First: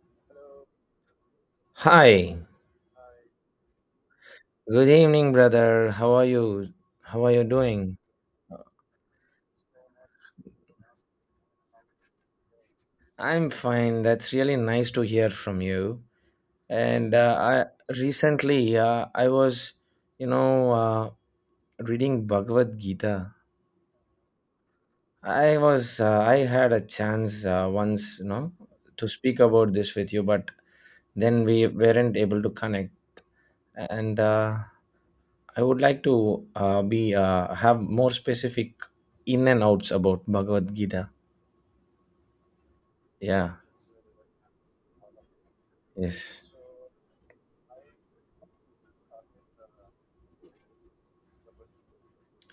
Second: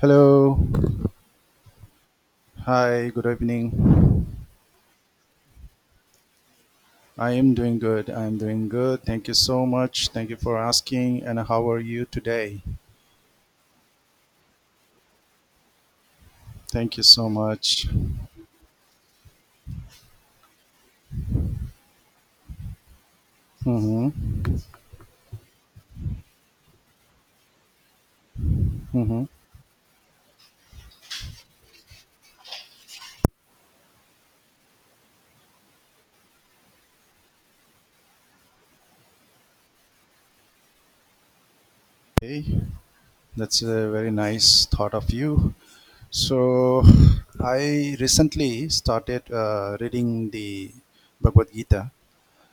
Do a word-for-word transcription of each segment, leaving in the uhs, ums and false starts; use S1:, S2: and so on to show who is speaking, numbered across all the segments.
S1: Hello.
S2: Hi.
S1: Hi, good evening.
S2: Good evening, brother. How are you? How are
S1: I
S2: you
S1: am doing
S2: doing?
S1: good. I am doing good. Thank you so much. Thank you for asking. And how are you today?
S2: I'm fine. That's really nice to hear from you.
S1: Thank you
S2: And
S1: so
S2: uh,
S1: much.
S2: I recently uh, I was, you know, uh, reading Bhagavad Gita.
S1: Mm-hmm.
S2: I was uh, I had a chance uh, once, you know, to
S1: Mm-hmm.
S2: speak about this with you, but then we weren't able to connect. And uh, I would like to uh, be uh, have more specific in and outs about Bhagavad Gita.
S1: Hey,
S2: Yeah.
S1: that's a very nice thought of you.
S2: Yes.
S1: So, I recently started uh, reading the Bhagavad Gita.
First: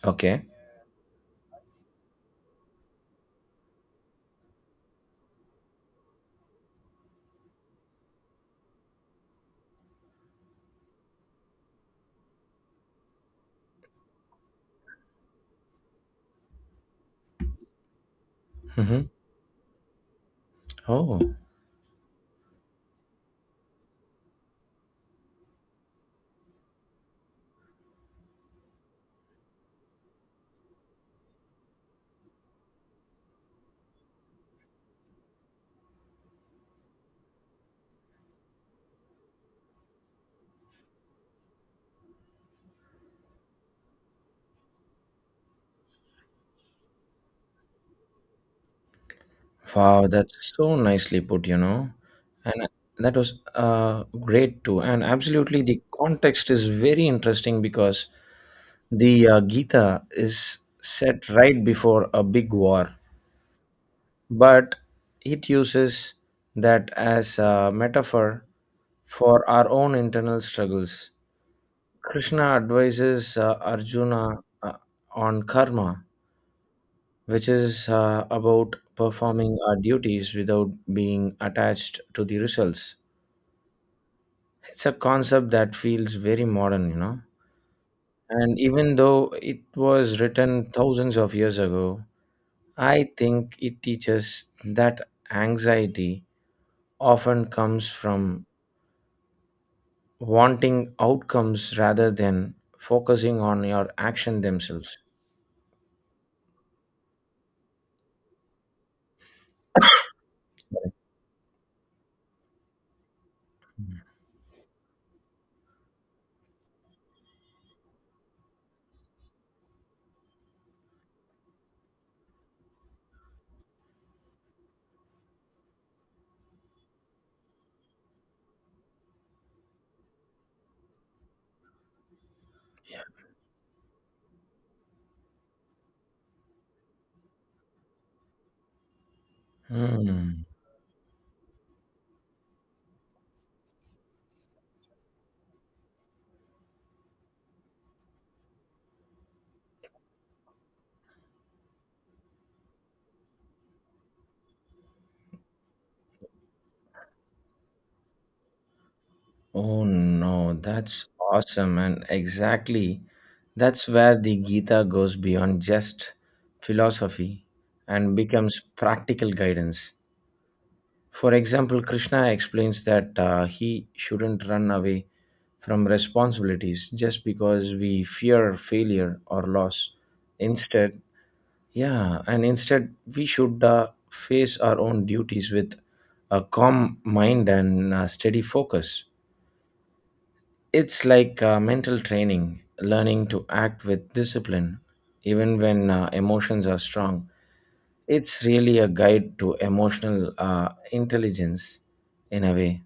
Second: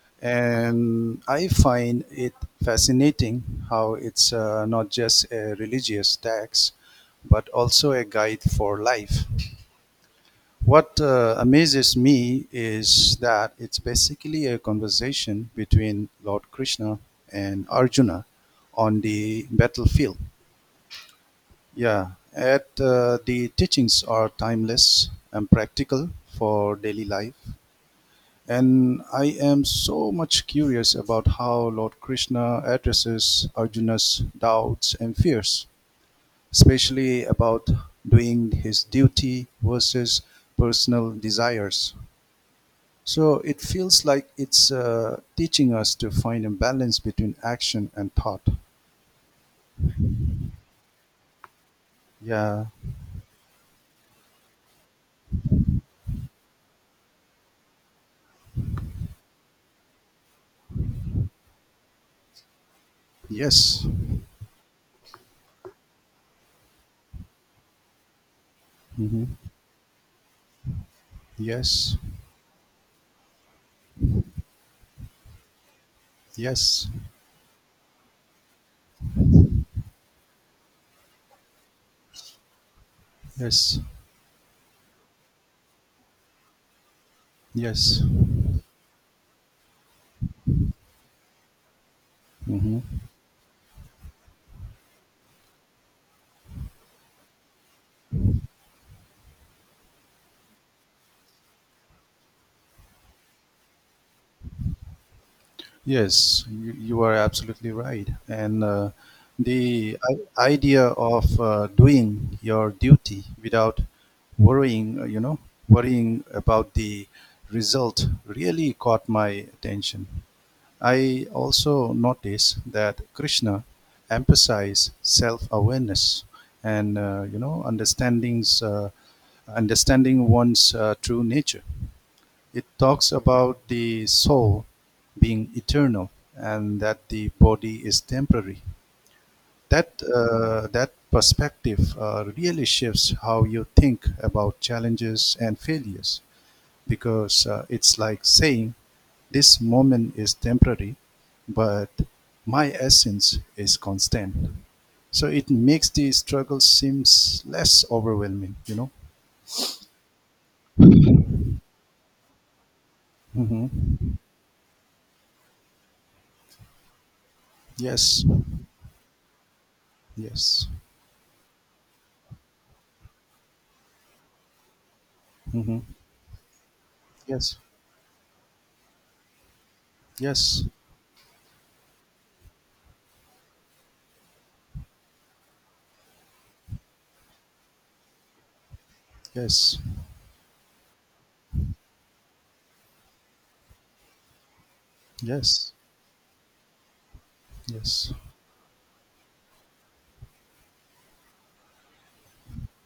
S2: Okay.
S1: And I find it fascinating how it's uh, not just a religious text, but also a guide for life. What uh, amazes me is that it's basically a conversation between Lord Krishna and Arjuna
S2: Mm-hmm.
S1: on the battlefield.
S2: Oh,
S1: Yeah, at uh, the teachings are timeless and practical for daily life. And I am so much curious about how Lord Krishna addresses Arjuna's doubts and fears, especially about doing his duty versus personal desires. So it feels like it's uh, teaching us to find a balance between action and thought.
S2: wow, that's so nicely put, you know.
S1: Yeah.
S2: And that was uh, great too. And absolutely, the context is very interesting because the uh, Gita is set right before a big war,
S1: Yes.
S2: but it uses that as a metaphor
S1: Hmm.
S2: for our own internal struggles.
S1: Yes.
S2: Krishna advises uh, Arjuna uh, on karma,
S1: Yes.
S2: which is uh, about performing our duties without being attached to the results.
S1: Yes.
S2: It's a concept that feels very modern, you know.
S1: Yes.
S2: And even though it was written thousands of years ago,
S1: Hmm.
S2: I think it teaches that anxiety often comes from wanting outcomes rather than focusing on your action themselves.
S1: Yes, you, you are absolutely right. And uh, the i- idea of uh, doing your duty without worrying, uh, you know, worrying about the result really caught my attention. I also noticed that Krishna emphasized self-awareness and, uh, you know, understandings, uh, understanding one's uh, true nature. It talks about the soul being eternal and that the body is temporary. That,
S2: Hmm.
S1: uh, that perspective uh, really shifts how you think about challenges and failures because uh, it's like saying this moment is temporary, but my essence is constant. So it makes the struggle seems less overwhelming, you know?
S2: Oh no, that's awesome. And exactly,
S1: Hmm.
S2: that's where the Gita goes beyond just philosophy and
S1: Yes,
S2: becomes practical guidance.
S1: yes.
S2: For example, Krishna explains that uh, he shouldn't run away
S1: Hmm.
S2: from responsibilities just
S1: Yes,
S2: because we fear failure or loss.
S1: yes.
S2: Instead, yeah, and instead, we should uh, face our own duties with a calm mind and uh, steady focus.
S1: Yes,
S2: It's like uh, mental training, learning to act with discipline, even
S1: yes,
S2: when uh, emotions are strong.
S1: yes,
S2: It's really a guide to emotional uh, intelligence in a way.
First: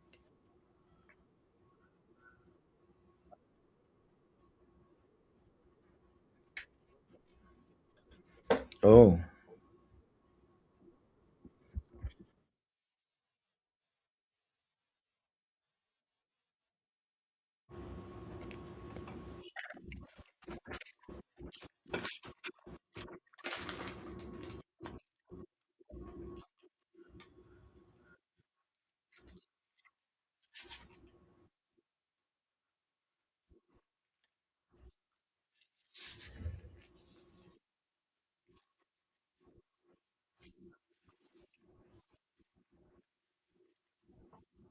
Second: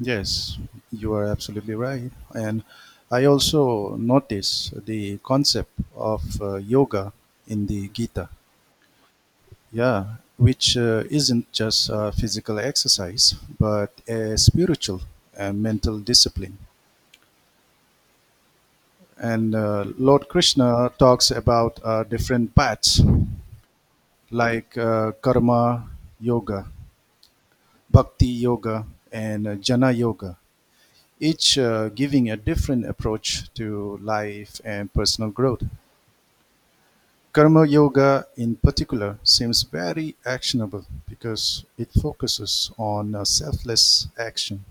S1: yes. You are absolutely right. And I also notice the concept of uh, yoga in the Gita.
S2: Oh,
S1: Yeah, which uh, isn't just a physical exercise, but a spiritual and mental discipline. And uh, Lord Krishna talks about uh, different paths like uh, karma yoga, bhakti yoga, and uh, jnana yoga. each uh, giving a different approach to life and personal growth. Karma Yoga, in particular, seems very actionable because it focuses on uh, selfless action.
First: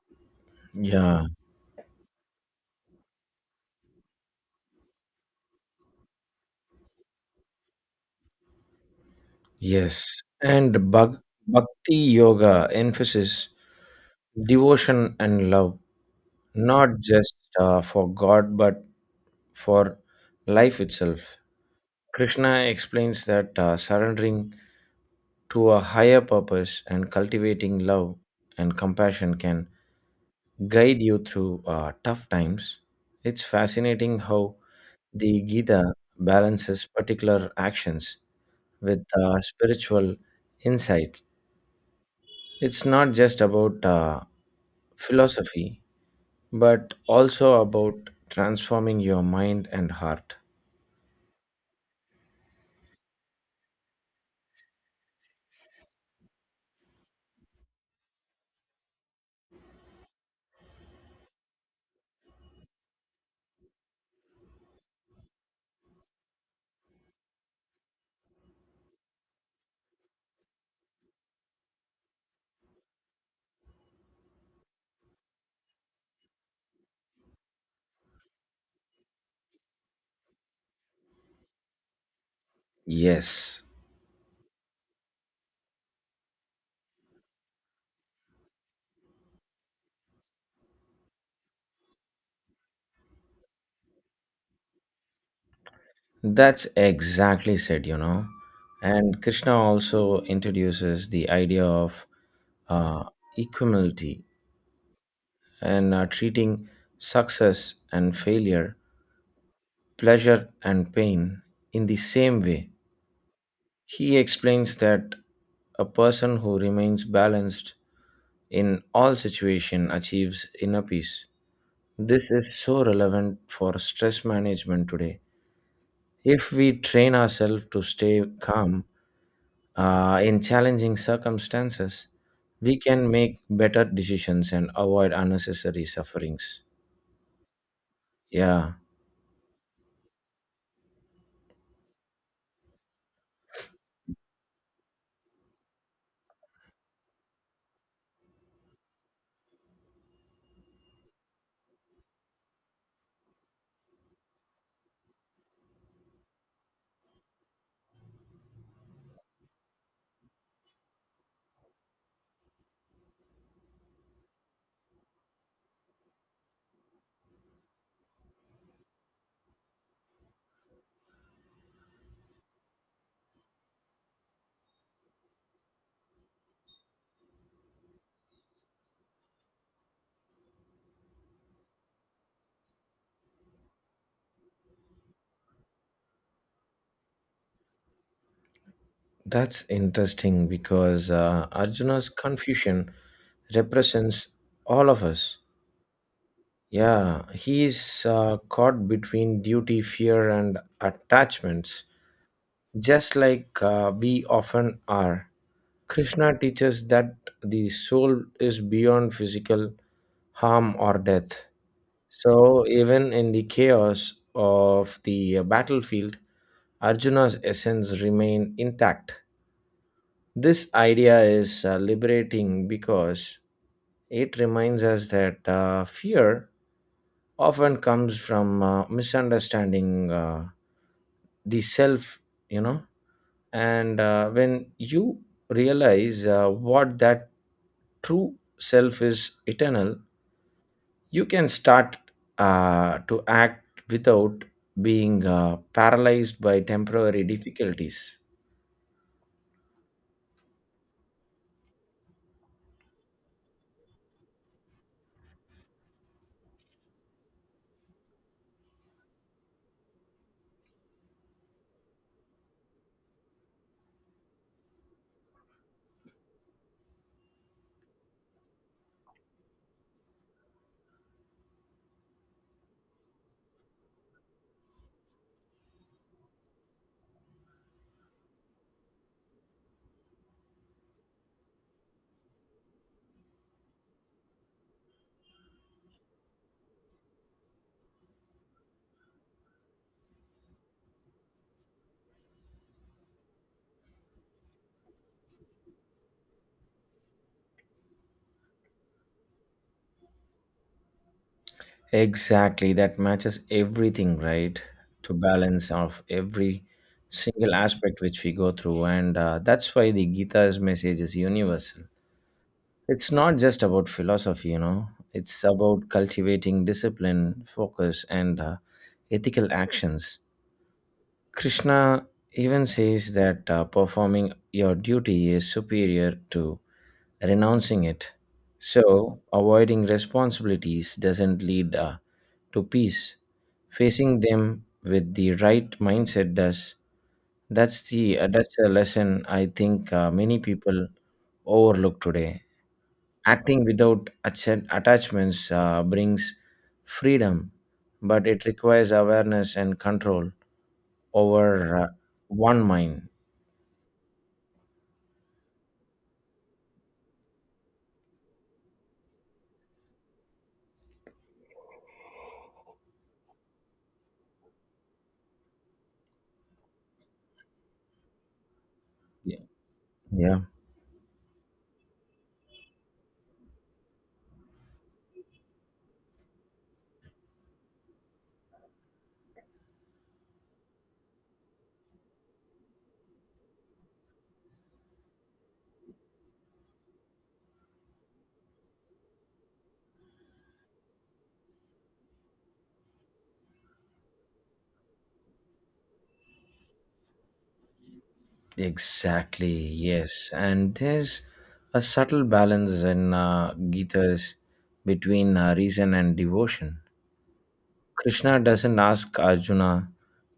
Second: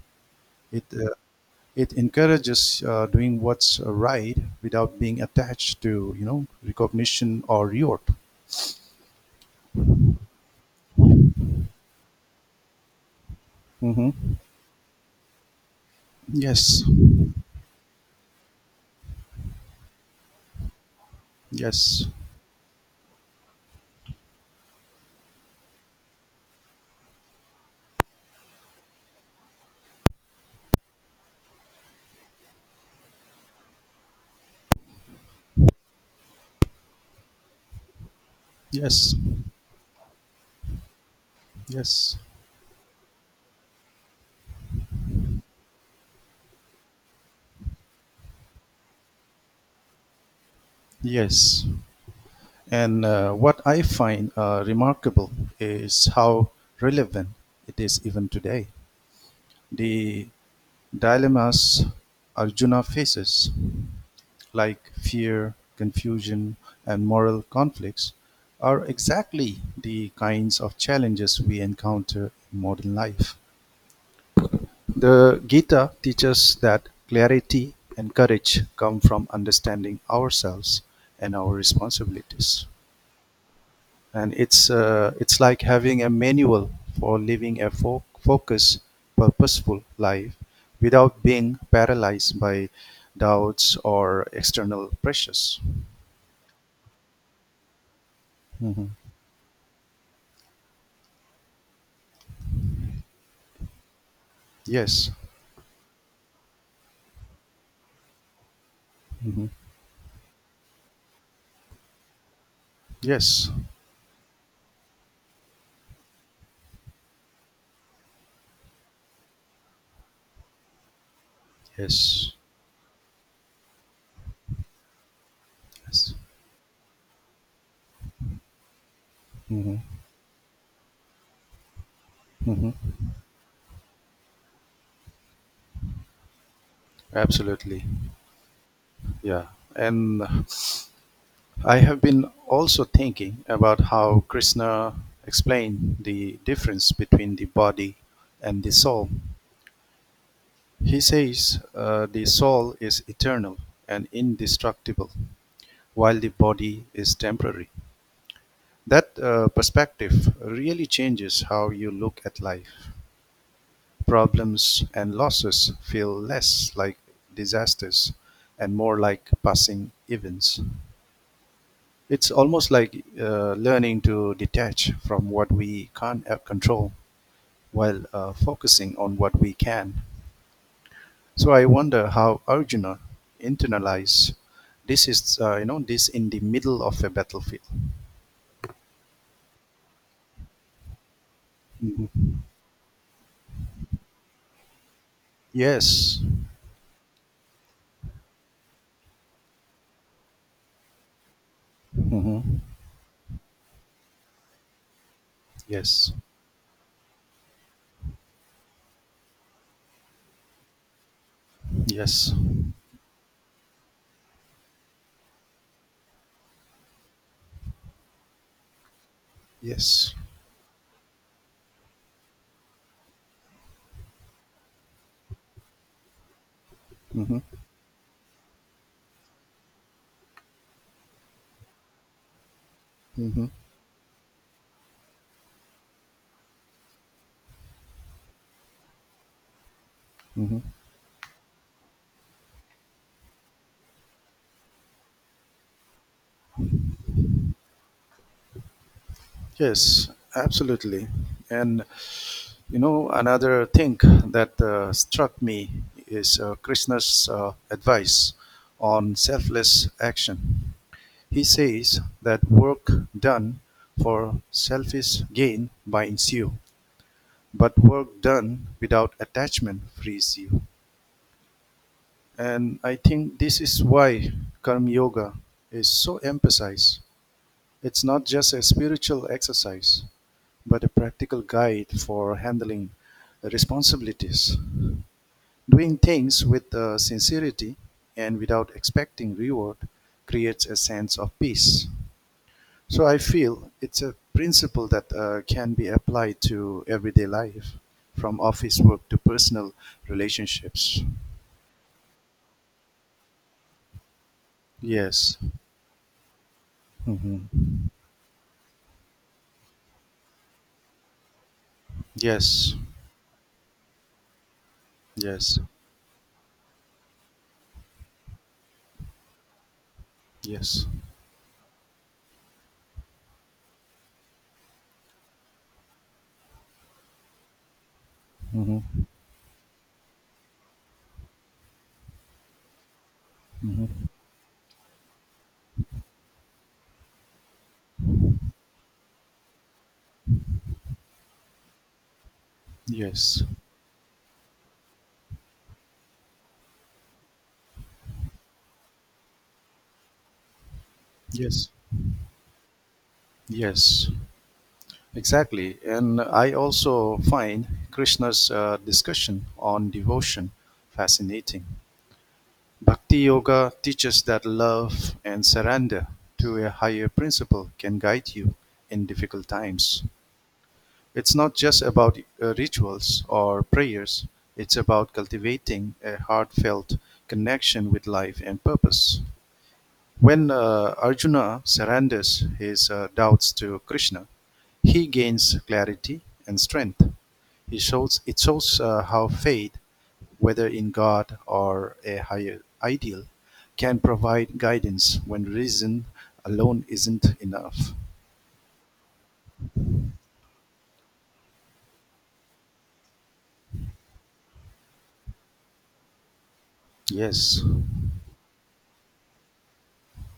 S1: It, uh,
S2: yeah,
S1: it encourages uh, doing what's right without being attached to, you know, recognition or reward.
S2: yes. And bhag- bhakti yoga emphasis
S1: Hmm.
S2: devotion and love,
S1: Yes,
S2: not just uh, for God, but for life itself.
S1: yes,
S2: Krishna explains that uh, surrendering to a higher purpose and cultivating love and compassion can guide you through uh, tough times. It's fascinating how the Gita balances particular actions with
S1: yes,
S2: uh, spiritual insight.
S1: yes,
S2: It's not just about uh, philosophy, but also about transforming your mind and heart.
S1: yes. And uh, what I find uh, remarkable is how relevant it is even today. The dilemmas Arjuna faces, like fear, confusion, and moral conflicts, are exactly the kinds of challenges we encounter in modern life. The Gita teaches that clarity and courage come from understanding ourselves and our responsibilities.
S2: Yes,
S1: And it's uh, it's like having a manual for living a fo- focused, purposeful life without being paralyzed by doubts or external pressures.
S2: that's exactly said, you know.
S1: Mhm.
S2: And Krishna also introduces the idea of uh, equanimity
S1: Yes.
S2: and uh, treating success and failure,
S1: Mhm.
S2: pleasure and pain in the same way.
S1: Yes.
S2: He explains that a person who remains balanced in all situations achieves inner peace. This
S1: Yes.
S2: is so relevant for stress management today.
S1: Yes.
S2: If we train ourselves to stay calm
S1: Mhm.
S2: uh, in challenging circumstances, we
S1: Mhm.
S2: can make better decisions and avoid unnecessary sufferings.
S1: Absolutely.
S2: Yeah.
S1: Yeah. And I have been also thinking about how Krishna explained the difference between the body and the soul. He says uh, the soul is eternal and indestructible, while the body is temporary. That uh, perspective really changes how you look at life. Problems and losses feel less like disasters and more like passing events. It's almost like uh, learning to detach from what we can't uh, control while uh, focusing on what we can. So I wonder how Arjuna internalized this is uh, you know this in the middle of a battlefield.
S2: That's interesting because uh, Arjuna's
S1: Mhm.
S2: confusion represents all of us.
S1: Yes.
S2: Yeah, he is uh, caught between duty, fear, and attachments,
S1: Hmm.
S2: just like uh, we often are.
S1: Yes.
S2: Krishna teaches that the soul is beyond physical harm or death.
S1: Yes.
S2: So, even in the chaos of the uh, battlefield, Arjuna's essence remained intact.
S1: Yes.
S2: This idea is uh, liberating because it reminds us that uh, fear
S1: Hmm.
S2: often comes from uh, misunderstanding uh, the self, you know.
S1: Hmm.
S2: And uh, when you realize uh, what that true self is eternal,
S1: Hmm.
S2: you can start uh, to act without being uh, paralyzed by temporary difficulties.
S1: Yes. Absolutely. And You know, another thing that uh, struck me is uh, Krishna's uh, advice on selfless action. He says that work done for selfish gain binds you, but work done without attachment frees you. And I think this is why Karma Yoga is so emphasized. It's not just a spiritual exercise, but a practical guide for handling responsibilities. Doing things with uh, sincerity and without expecting reward creates a sense of peace. So I feel it's a principle that uh, can be applied to everyday life, from office work to personal relationships.
S2: Exactly, that matches everything, right? To
S1: Yes.
S2: balance of every single
S1: Hmm.
S2: aspect which we go through, and uh, that's why the Gita's message is universal.
S1: Yes.
S2: It's not just about philosophy, you know. It's
S1: Yes.
S2: about cultivating discipline, focus, and uh, ethical actions.
S1: Yes.
S2: Krishna even says that uh, performing your duty is superior to renouncing it.
S1: Hmm.
S2: So, avoiding responsibilities doesn't lead uh, to peace.
S1: Hmm.
S2: Facing them with the right mindset does. That's the uh, that's a lesson I think uh, many people overlook today.
S1: Yes.
S2: Acting without atta- attachments uh, brings freedom, but it requires awareness and control
S1: Yes.
S2: over uh, one mind.
S1: Yes. Exactly. And I also find Krishna's uh, discussion on devotion fascinating. Bhakti Yoga teaches that love and surrender to a higher principle can guide you in
S2: Yeah.
S1: difficult times.
S2: Yeah.
S1: It's not just about uh, rituals or prayers, it's about cultivating a heartfelt connection with life and purpose. When uh, Arjuna surrenders his uh, doubts to Krishna, he gains clarity and strength. He shows it shows uh, how faith, whether in God or a higher ideal, can provide guidance when reason alone isn't enough.
S2: Exactly, yes. And there's a subtle balance in uh, Gita's between uh, reason and devotion.
S1: Yes,
S2: Krishna doesn't ask Arjuna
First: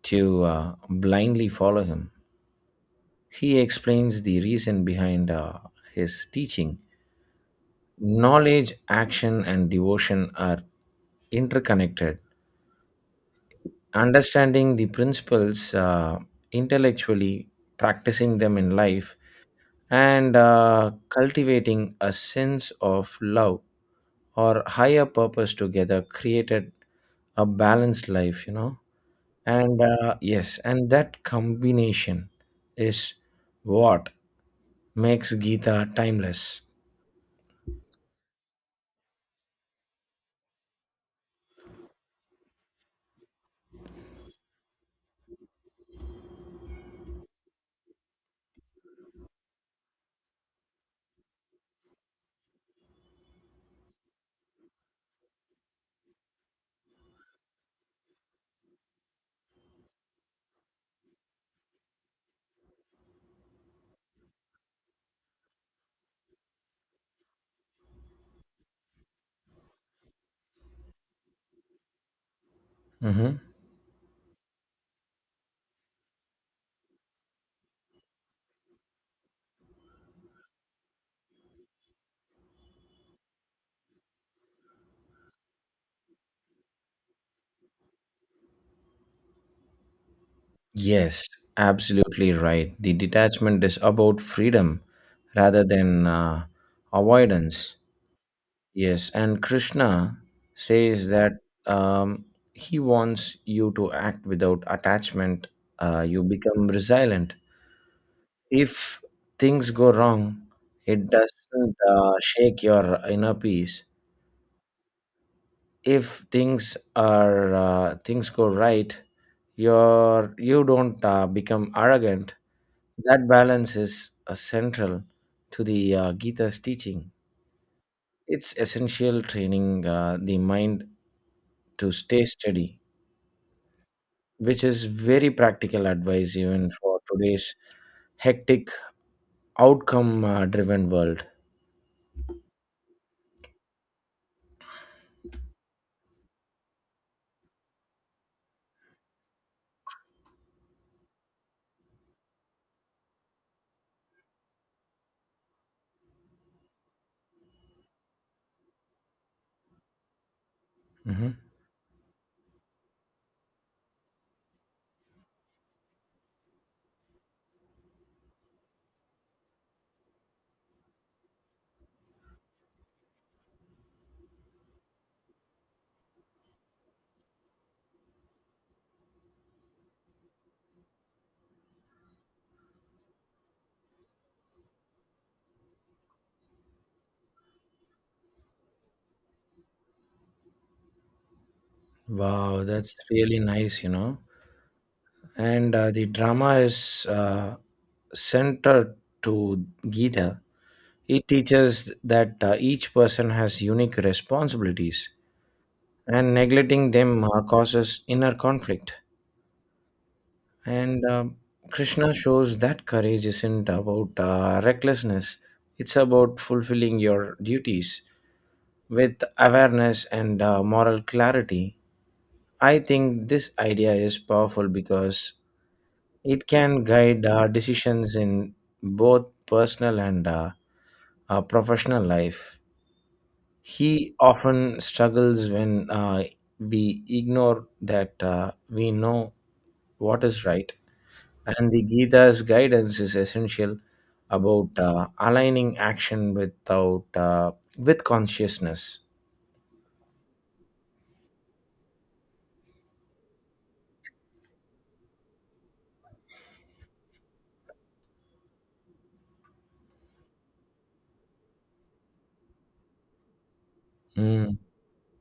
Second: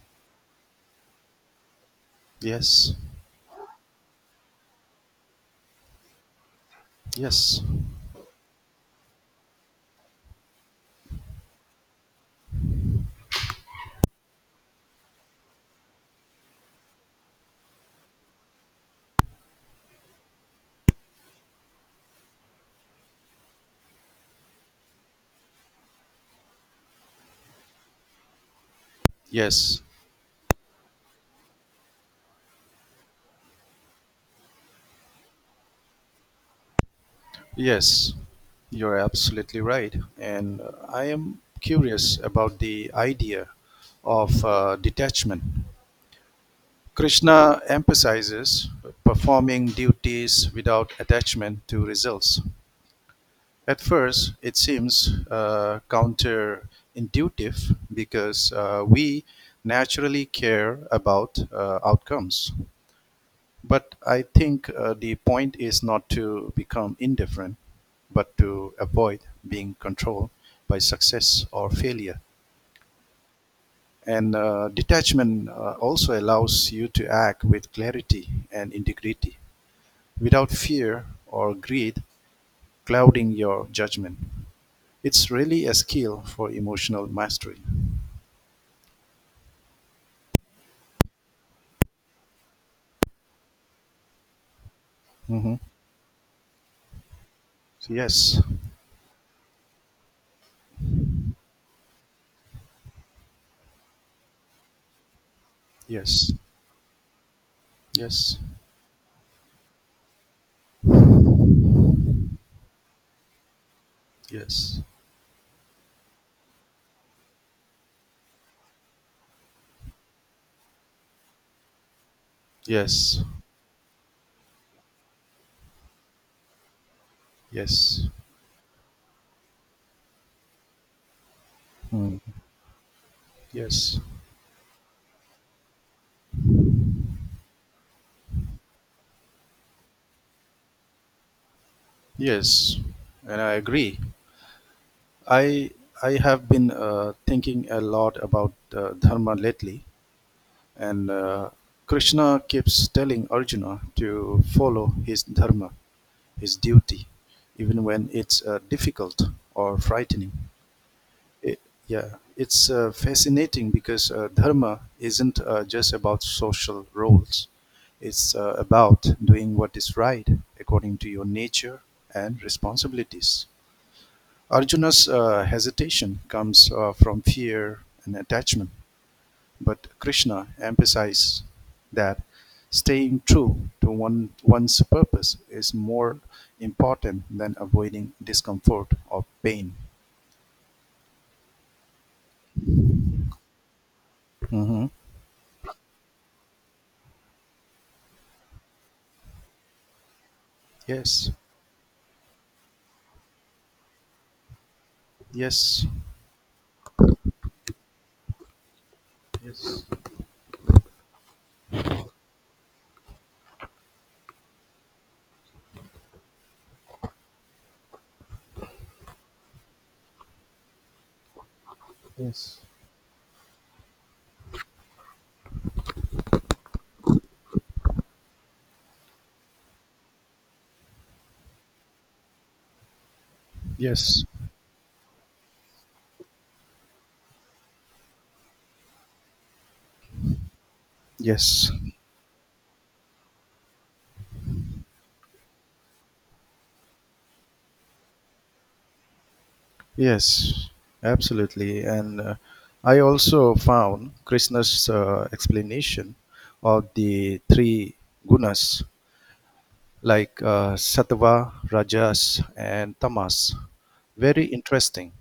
S2: to uh, blindly follow him,
S1: yes,
S2: he explains the reason behind uh, his teaching.
S1: yes,
S2: Knowledge, action, and devotion are interconnected. Understanding the principles uh, intellectually, practicing them in life, and uh, cultivating a sense of love or higher purpose together created a balanced life you know And
S1: yes,
S2: uh, yes, and that combination is what makes gita timeless.
S1: yes. You're absolutely right. And uh, I am curious about the idea of uh, detachment. Krishna emphasizes performing duties without attachment to results. At first, it seems uh, counterintuitive because uh, we naturally care about uh, outcomes. But I think uh, the point is not to become indifferent, but to avoid being controlled by success or failure.
S2: Mhm.
S1: And uh, detachment uh, also allows you to act with clarity and integrity without fear or greed clouding your judgment. It's really a skill for emotional mastery.
S2: Yes, absolutely right, the detachment is about freedom
S1: Hmm.
S2: rather than uh, avoidance.
S1: Yes,
S2: Yes, and Krishna says that um, he wants you to act without attachment. Uh, you
S1: yes,
S2: become resilient.
S1: yes,
S2: If things go wrong, it doesn't uh, shake your inner peace.
S1: yes,
S2: If things are uh, things go right, your you don't uh, become arrogant.
S1: yes,
S2: That balance is uh, central to the uh, Gita's teaching.
S1: yes.
S2: It's essential training uh, the mind to
S1: Mm.
S2: stay steady,
S1: Yes,
S2: which is very practical advice even for today's hectic outcome uh, driven world.
S1: yes, and I agree. I I have been uh, thinking a lot about uh, dharma lately. And uh, Krishna keeps telling Arjuna to follow his dharma, his duty, even when it's uh, difficult or frightening.
S2: Hmm.
S1: It, yeah, it's uh, fascinating because uh, dharma isn't uh, just about social roles. It's uh, about doing what is right according to your nature and responsibilities. Arjuna's uh, hesitation comes uh, from fear and attachment. But Krishna emphasized that staying true to one, one's purpose is more important than avoiding discomfort or pain.
S2: Wow that's really nice you know
S1: Mhm.
S2: and uh, the drama is uh, centered to gita. It
S1: Yes,
S2: teaches that uh, each person has unique responsibilities
S1: yes,
S2: and neglecting them uh, causes inner conflict.
S1: yes,
S2: And um krishna shows that courage isn't about uh, recklessness, it's about fulfilling your duties with awareness and uh, moral clarity.
S1: yes,
S2: I think this idea is powerful because it can guide our decisions in both personal and uh, uh, professional life. He
S1: yes,
S2: often struggles when uh, we ignore that uh, we know what is right. And
S1: yes,
S2: the Gita's guidance is essential about uh, aligning action without uh, with consciousness.
S1: yes, absolutely. And uh, I also found Krishna's uh, explanation of the three gunas like uh, sattva, rajas, and tamas. Very
S2: Mm,
S1: interesting.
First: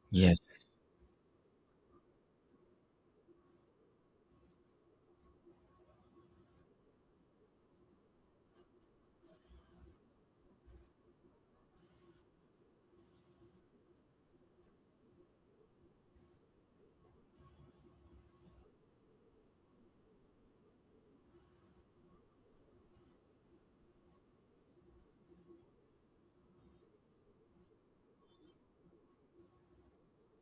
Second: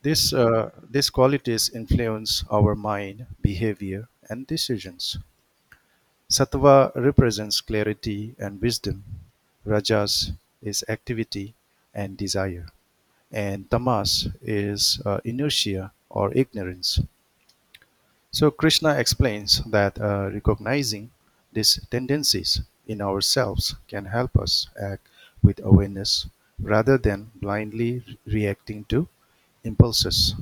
S1: This,
S2: yes.
S1: uh, these qualities influence our mind, behavior, and decisions. Sattva represents clarity and wisdom. Rajas is activity and desire. And tamas is uh, inertia or ignorance. So Krishna explains that uh, recognizing these tendencies in ourselves can help us act with awareness rather than blindly re- reacting to impulses.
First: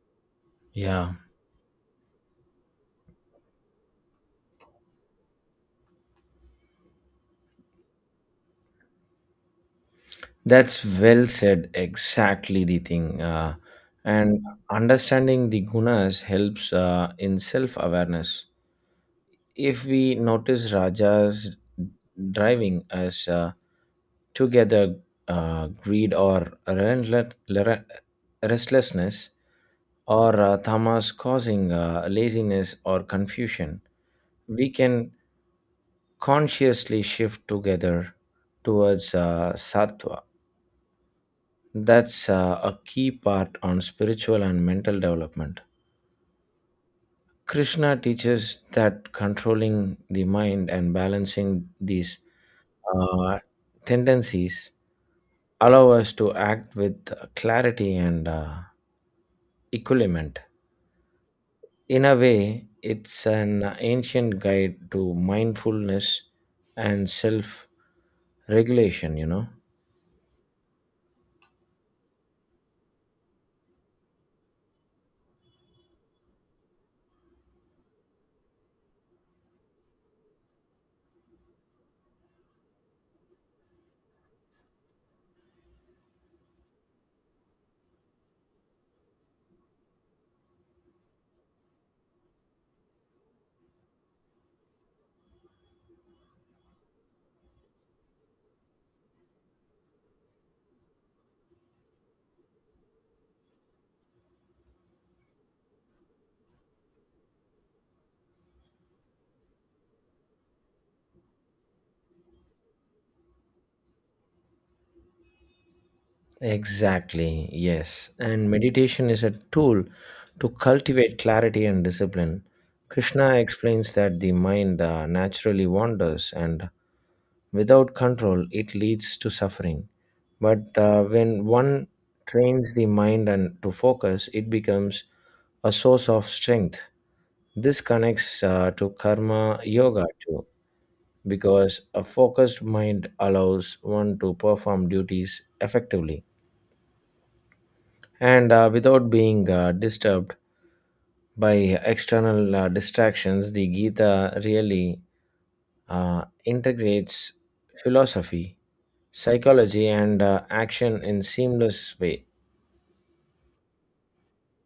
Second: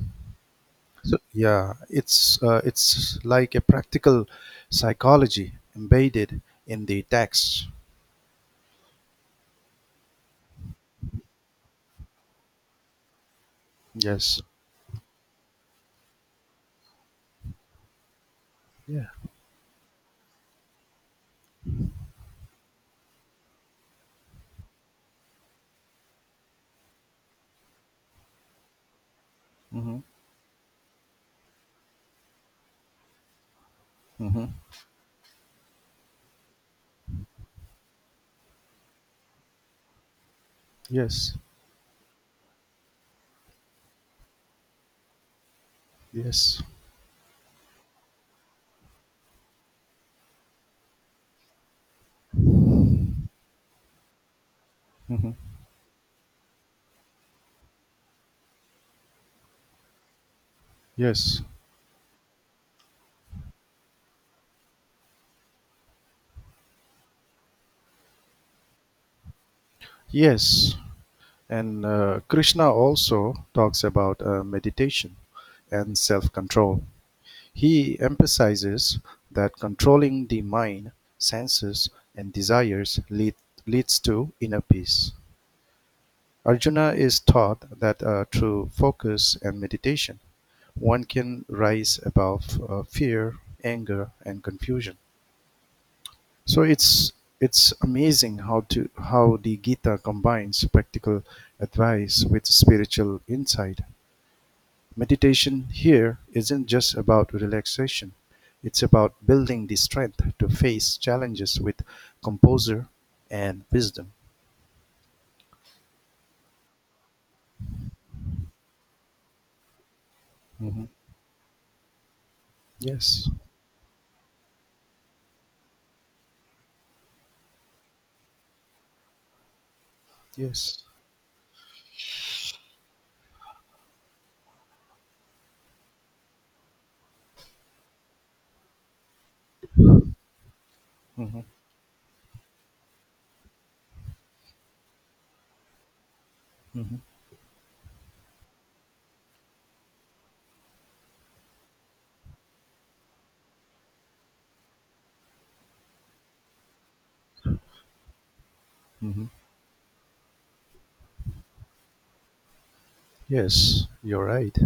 S2: Yeah.
S1: So yeah, it's uh, it's like a practical psychology embedded in the text.
S2: That's well said. Exactly the thing. Uh, and
S1: Yes.
S2: understanding the gunas helps uh, in self awareness.
S1: Yeah.
S2: If we notice Rajas driving us uh, together, uh, greed or relentless- lere- restlessness,
S1: Mm-hmm.
S2: or uh, tamas causing uh, laziness or confusion,
S1: Mm-hmm.
S2: we can consciously shift together towards uh, sattva.
S1: Yes.
S2: That's uh, a key part on spiritual and mental development.
S1: Yes.
S2: Krishna teaches that controlling the mind and balancing these uh, tendencies
S1: Mm-hmm.
S2: allow us to act with clarity and uh, equilibrament.
S1: Yes.
S2: In a way, it's an ancient guide to mindfulness and self regulation, you know.
S1: Yes. And uh, Krishna also talks about uh, meditation and self control. He emphasizes that controlling the mind, senses, and desires lead, leads to inner peace. Arjuna is taught that uh, through focus and meditation, one can rise above uh, fear, anger, and confusion. So it's it's amazing how to how the Gita combines practical advice with spiritual insight. Meditation here isn't just about relaxation, it's about building the strength to face challenges with composure and wisdom.
S2: Exactly, yes. And meditation is a tool to
S1: Mhm.
S2: cultivate clarity and discipline.
S1: Yes,
S2: Krishna explains that the mind uh, naturally wanders, and without control it leads to suffering. But
S1: yes.
S2: uh, when one trains the mind and to focus, it becomes a source of strength. This connects uh, to karma yoga too,
S1: Hmm.
S2: because a focused mind allows one to perform duties effectively
S1: Hmm.
S2: and uh, without being uh, disturbed by external uh, distractions. The Gita really uh, integrates philosophy,
S1: Hmm.
S2: psychology, and uh, action in seamless way.
S1: Yes, you're right.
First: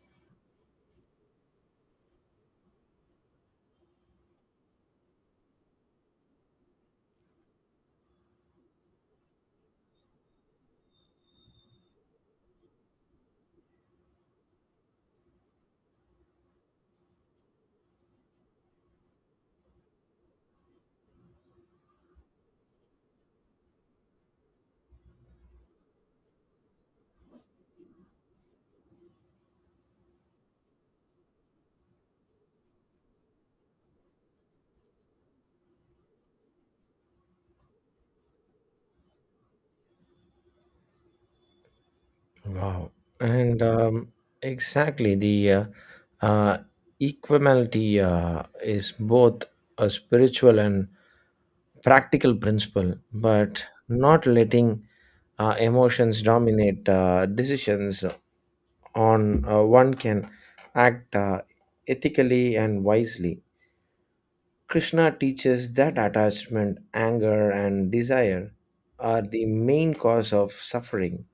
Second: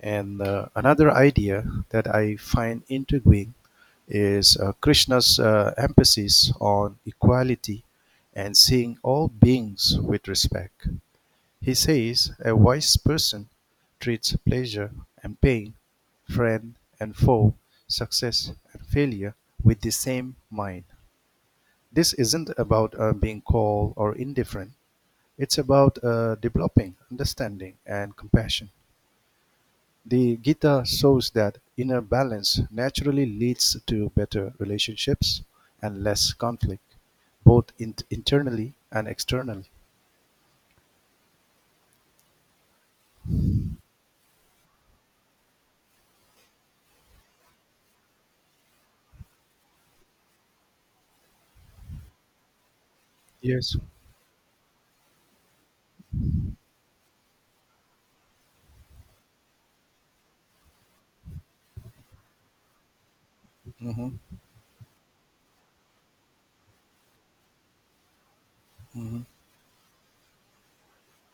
S1: And uh, another idea that I find intriguing is uh, Krishna's uh, emphasis on equality and seeing all beings with respect. He says a wise person treats pleasure and pain, friend and foe, success and failure with the same mind. This isn't about uh, being cold or indifferent. It's about uh, developing understanding and compassion. The Gita shows that inner balance naturally leads to better relationships and less conflict, both in- internally and externally.
S2: Wow. And um, exactly, the uh, uh, equanimity uh, is both a spiritual and practical principle, but
S1: Yes.
S2: not letting uh, emotions dominate uh, decisions on uh, one can act uh, ethically and wisely.
S1: Hmm.
S2: Krishna teaches that attachment, anger, and desire are
S1: Hmm.
S2: the main cause of suffering,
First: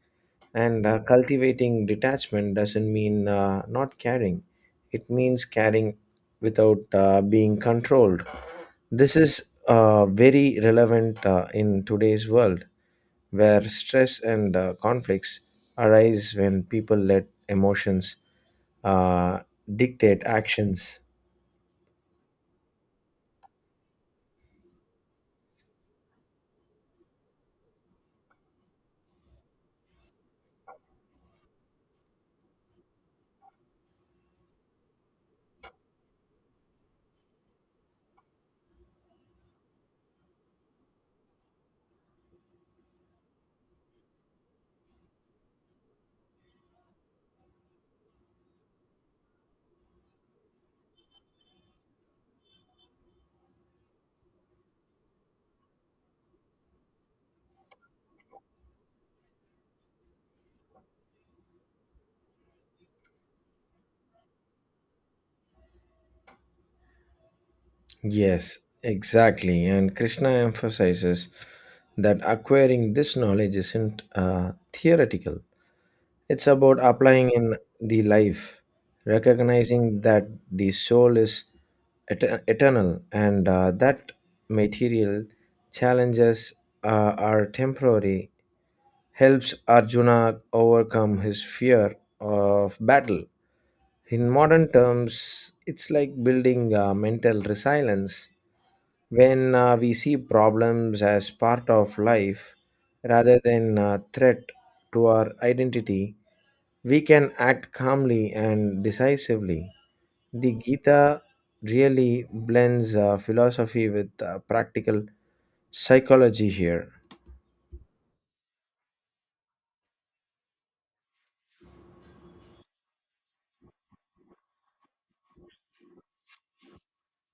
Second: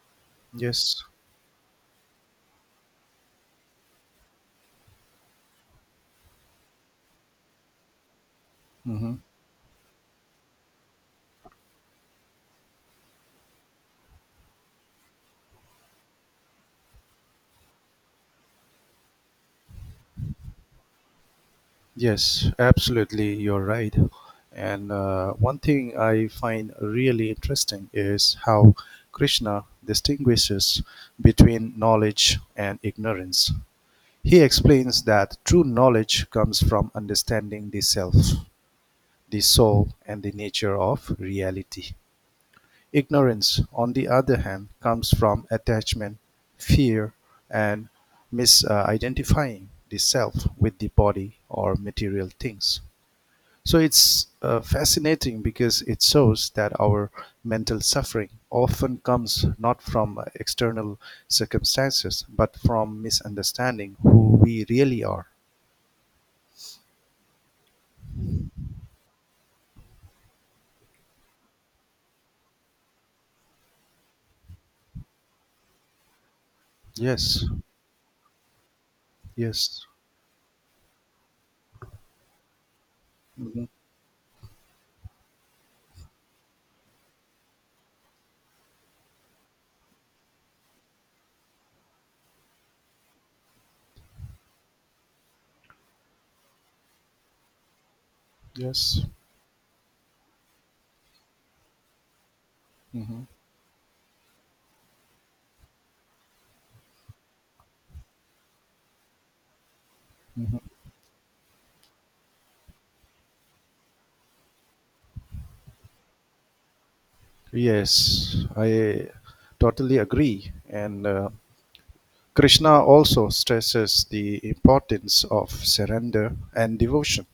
S2: and uh,
S1: Yes.
S2: cultivating detachment doesn't mean uh, not caring, it means caring without uh, being controlled.
S1: Hmm.
S2: This is uh, very relevant uh, in today's world where stress and uh, conflicts arise when people let emotions uh, dictate actions.
S1: Yes, absolutely, you're right. And uh, one thing I find really interesting is how Krishna distinguishes between knowledge and ignorance. He explains that true knowledge comes from understanding the self, the soul, and the nature of reality. Ignorance, on the other hand, comes from attachment, fear, and misidentifying the self with the body or material things. So it's uh, fascinating because it shows that our mental suffering often comes not from uh, external circumstances, but from misunderstanding who we really are.
S2: Yes, exactly. And Krishna emphasizes that acquiring this knowledge isn't uh, theoretical, it's about applying
S1: Yes,
S2: in the life.
S1: yes.
S2: Recognizing that the soul is et- eternal and
S1: Hmm.
S2: uh, that material challenges uh, are temporary, helps Arjuna overcome his fear of battle. In modern terms, it's like building uh, mental resilience.
S1: Yes.
S2: When uh, we see problems as part of life
S1: Hmm.
S2: rather than a threat to our identity, we can act calmly and decisively. The
S1: Hmm.
S2: Gita really blends uh, philosophy with uh, practical psychology here.
S1: Yes. I totally agree. And uh, Krishna also stresses the importance of surrender and devotion.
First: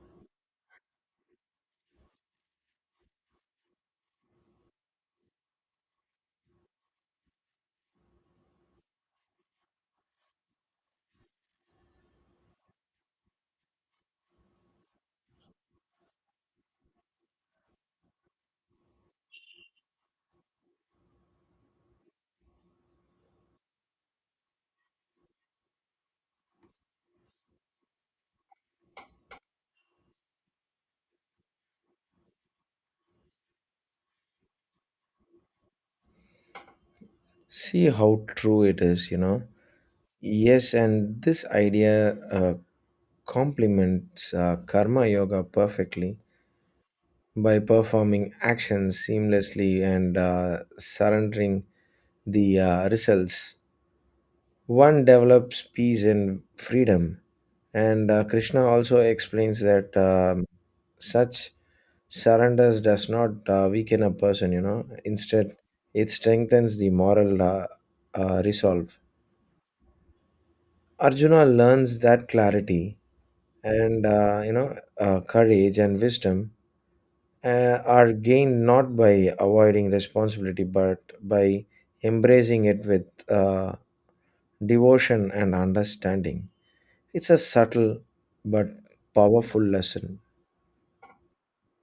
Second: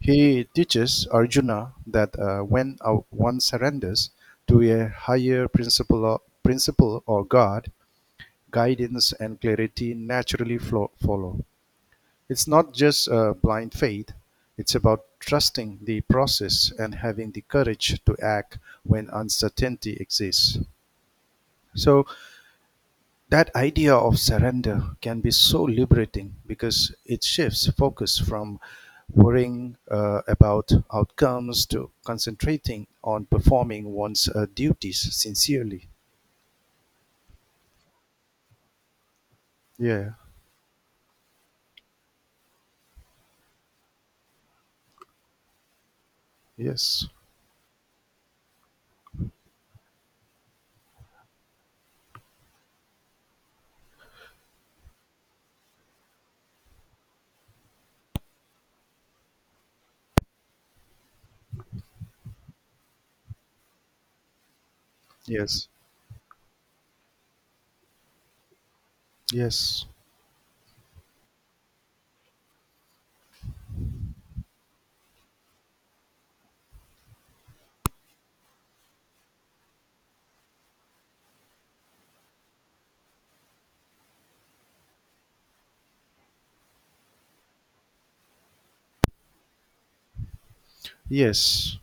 S1: He teaches Arjuna that uh, when uh, one surrenders to a higher principle, or principle or God, guidance and clarity naturally flow, follow. It's not just uh, blind faith, it's about trusting the process and having the courage to act when uncertainty exists. So, That idea of surrender can be so liberating because it shifts focus from worrying uh, about outcomes to concentrating on performing one's uh, duties sincerely.
S2: See how true it is, you know.
S1: Yeah,
S2: Yes, and this idea uh, complements uh, karma yoga perfectly,
S1: yes,
S2: by performing actions seamlessly and uh, surrendering the uh, results. One develops peace and freedom. And uh, Krishna also explains that um, such surrenders does not uh, weaken a person, you know, instead,
S1: yes,
S2: it strengthens the moral uh, uh, resolve.
S1: yes,
S2: Arjuna learns that clarity and, uh, you know, uh, courage and wisdom uh, are gained not by avoiding responsibility but by embracing it with uh, devotion and understanding. It's a subtle but powerful lesson.
S1: yes,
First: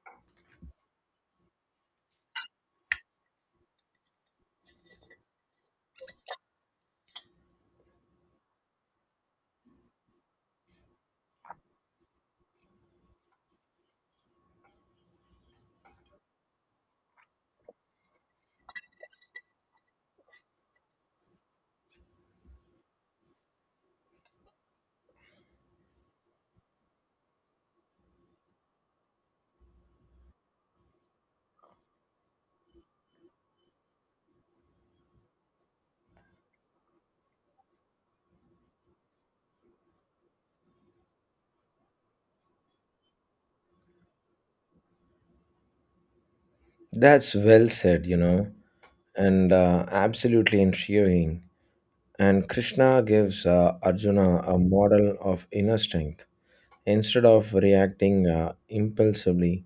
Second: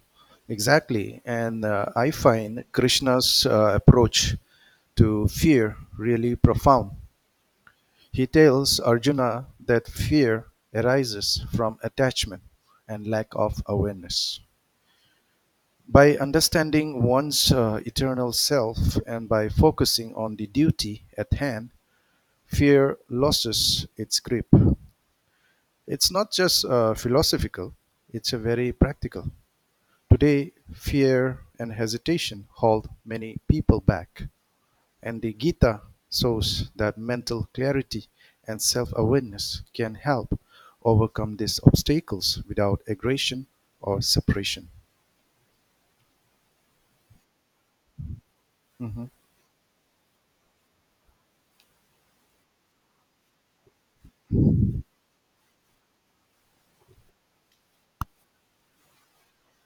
S1: exactly. And uh, I find Krishna's uh, approach to fear really profound. He tells Arjuna that fear arises from attachment and lack of awareness. By understanding one's uh, eternal self and by focusing on the duty at hand, fear loses its grip. It's not just uh, philosophical, it's a very practical. Today, fear and hesitation hold many people back. And the Gita shows that mental clarity and self-awareness can help overcome these obstacles without aggression or separation.
S2: That's well said, you know,
S1: Mhm.
S2: and uh, absolutely intriguing. And Krishna gives uh, Arjuna a model of inner strength. Instead of reacting uh, impulsively,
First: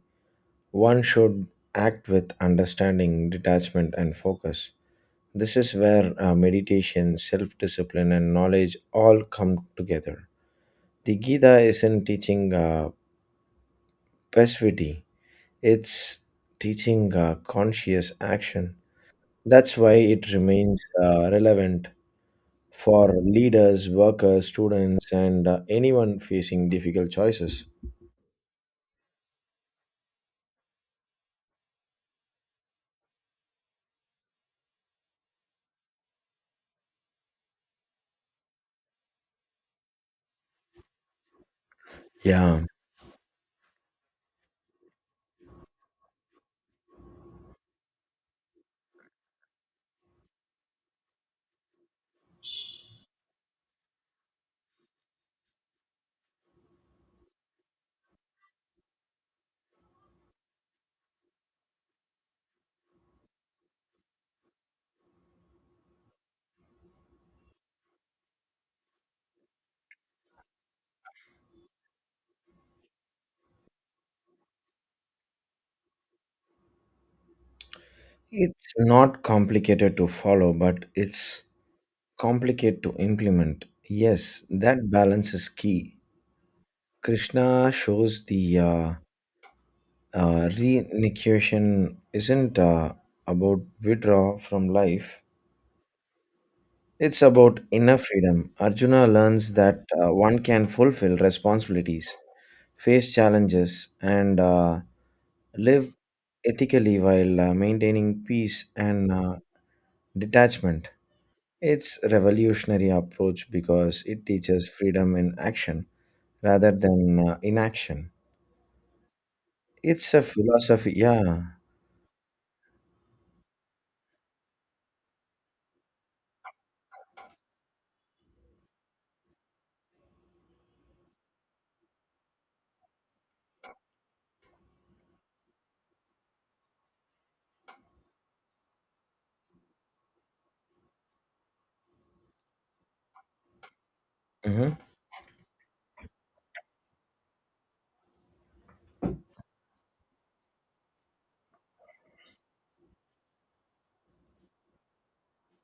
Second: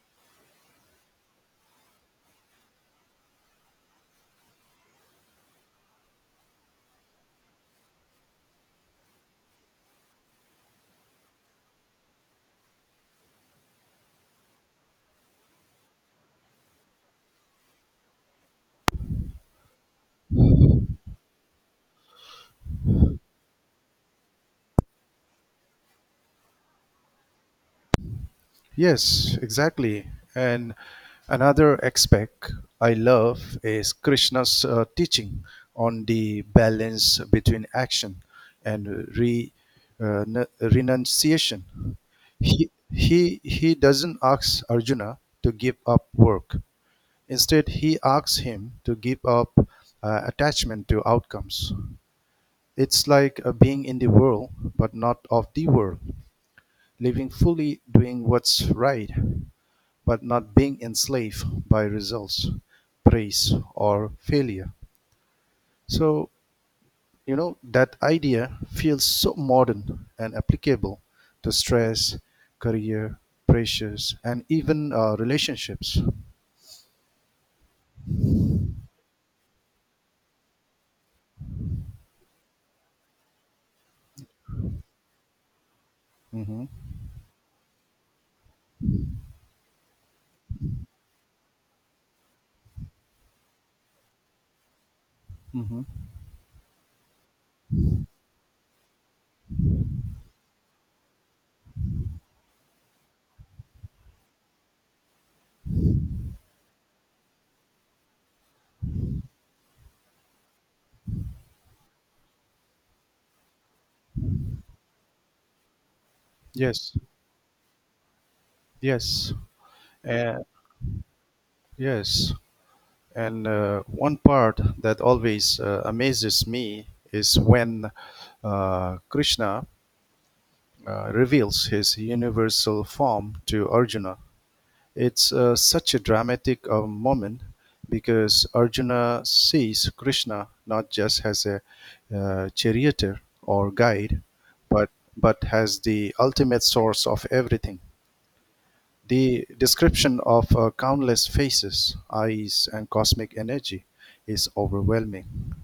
S2: one should act with understanding, detachment, and focus. This is where uh, meditation, self discipline, and knowledge all come together. The Gita isn't teaching uh, passivity, it's teaching uh, conscious action. That's why it remains uh, relevant for leaders, workers, students, and uh, anyone facing difficult choices.
S1: Yes, exactly. And another aspect I love is Krishna's uh, teaching on the balance between action and re, uh, n- renunciation.
S2: Yeah,
S1: He, he, he doesn't ask Arjuna to give up work. Instead, he asks him to give up uh, attachment to outcomes. It's like uh, being in the world, but not of the world, living fully, doing what's right, but not being enslaved by results, praise, or failure. So, you know, that idea feels so modern and applicable to stress, career, pressures, and even uh, relationships.
S2: it's not complicated to follow, but it's complicated to implement. Yes, that balance is key.
S1: Hmm.
S2: Krishna shows the uh, uh, renunciation isn't uh, about withdrawal from life.
S1: Hmm.
S2: It's about inner freedom. Arjuna learns that uh, one can fulfill responsibilities, face challenges, and uh, live ethically while uh, maintaining peace and uh, detachment. It's revolutionary approach because it teaches freedom in action rather
S1: Yes,
S2: than uh, inaction.
S1: yes.
S2: It's a
S1: Uh,
S2: philosophy, yeah.
S1: Yes, and uh, one part that always uh, amazes me is when uh, Krishna uh, reveals his universal form to Arjuna. It's uh, such a dramatic uh, moment because Arjuna sees Krishna not just as a uh, charioteer or guide,
S2: Hmm.
S1: but but as the ultimate source of everything. The description of uh, countless faces, eyes, and cosmic energy is overwhelming.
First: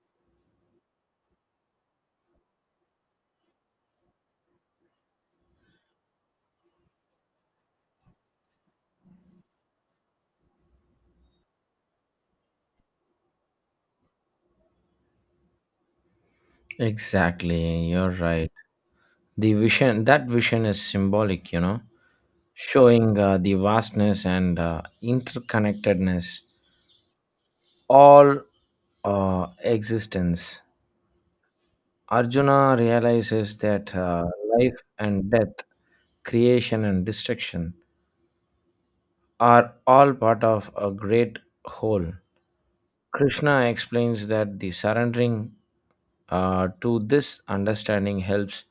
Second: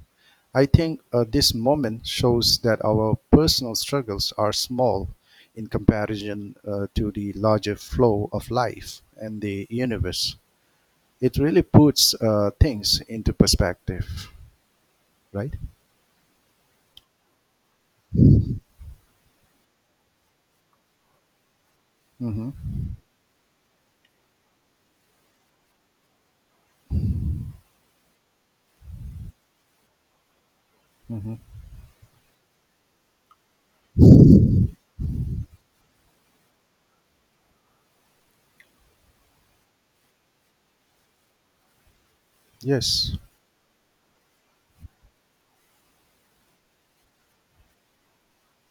S1: I think uh, this moment shows that our personal struggles are small in comparison uh, to the larger flow of life and the universe. It really puts uh, things into perspective, right?
S2: Exactly, you're right. The vision, that vision is symbolic, you know,
S1: Mm-hmm.
S2: showing uh, the vastness and uh, interconnectedness, all uh, existence. Arjuna realizes that uh, life and death, creation and destruction are all part of a great whole.
S1: Yes.
S2: Krishna explains that the surrendering uh, to this understanding helps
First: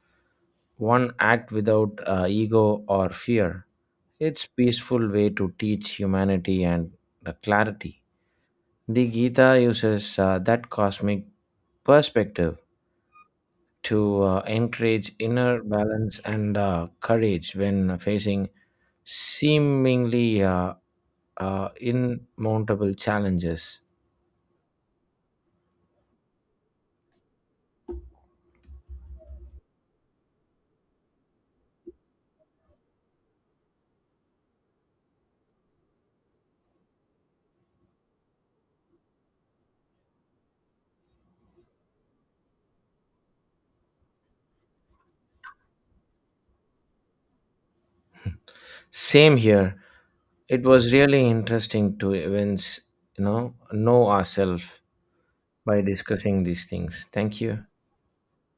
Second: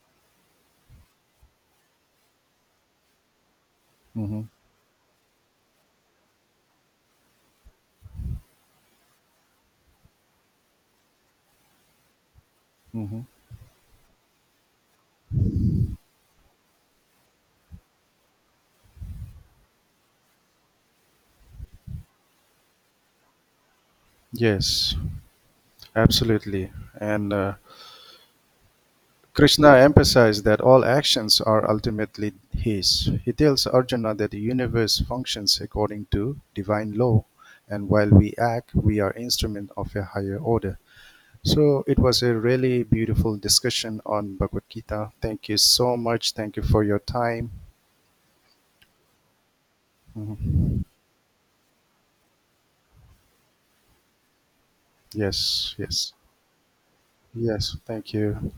S2: one act without uh, ego or fear.
S1: Mm-hmm.
S2: It's peaceful way to teach humanity and the clarity. The Gita uses uh, that cosmic perspective
S1: Mm-hmm.
S2: to uh, encourage inner balance and uh, courage when facing seemingly uh, uh, insurmountable challenges.
S1: Yes, absolutely. And uh, Krishna emphasizes that all actions are ultimately his. He tells Arjuna that the universe functions according to divine law, and while we act, we are instrument of a higher order. So it was a really beautiful discussion on Bhagavad Gita. Thank you so much. Thank you for your time.
S2: Same here. It
S1: Mhm.
S2: was really interesting to events, you know, know ourselves
S1: Yes,
S2: by
S1: yes,
S2: discussing these things. Thank you.
S1: yes. Thank you.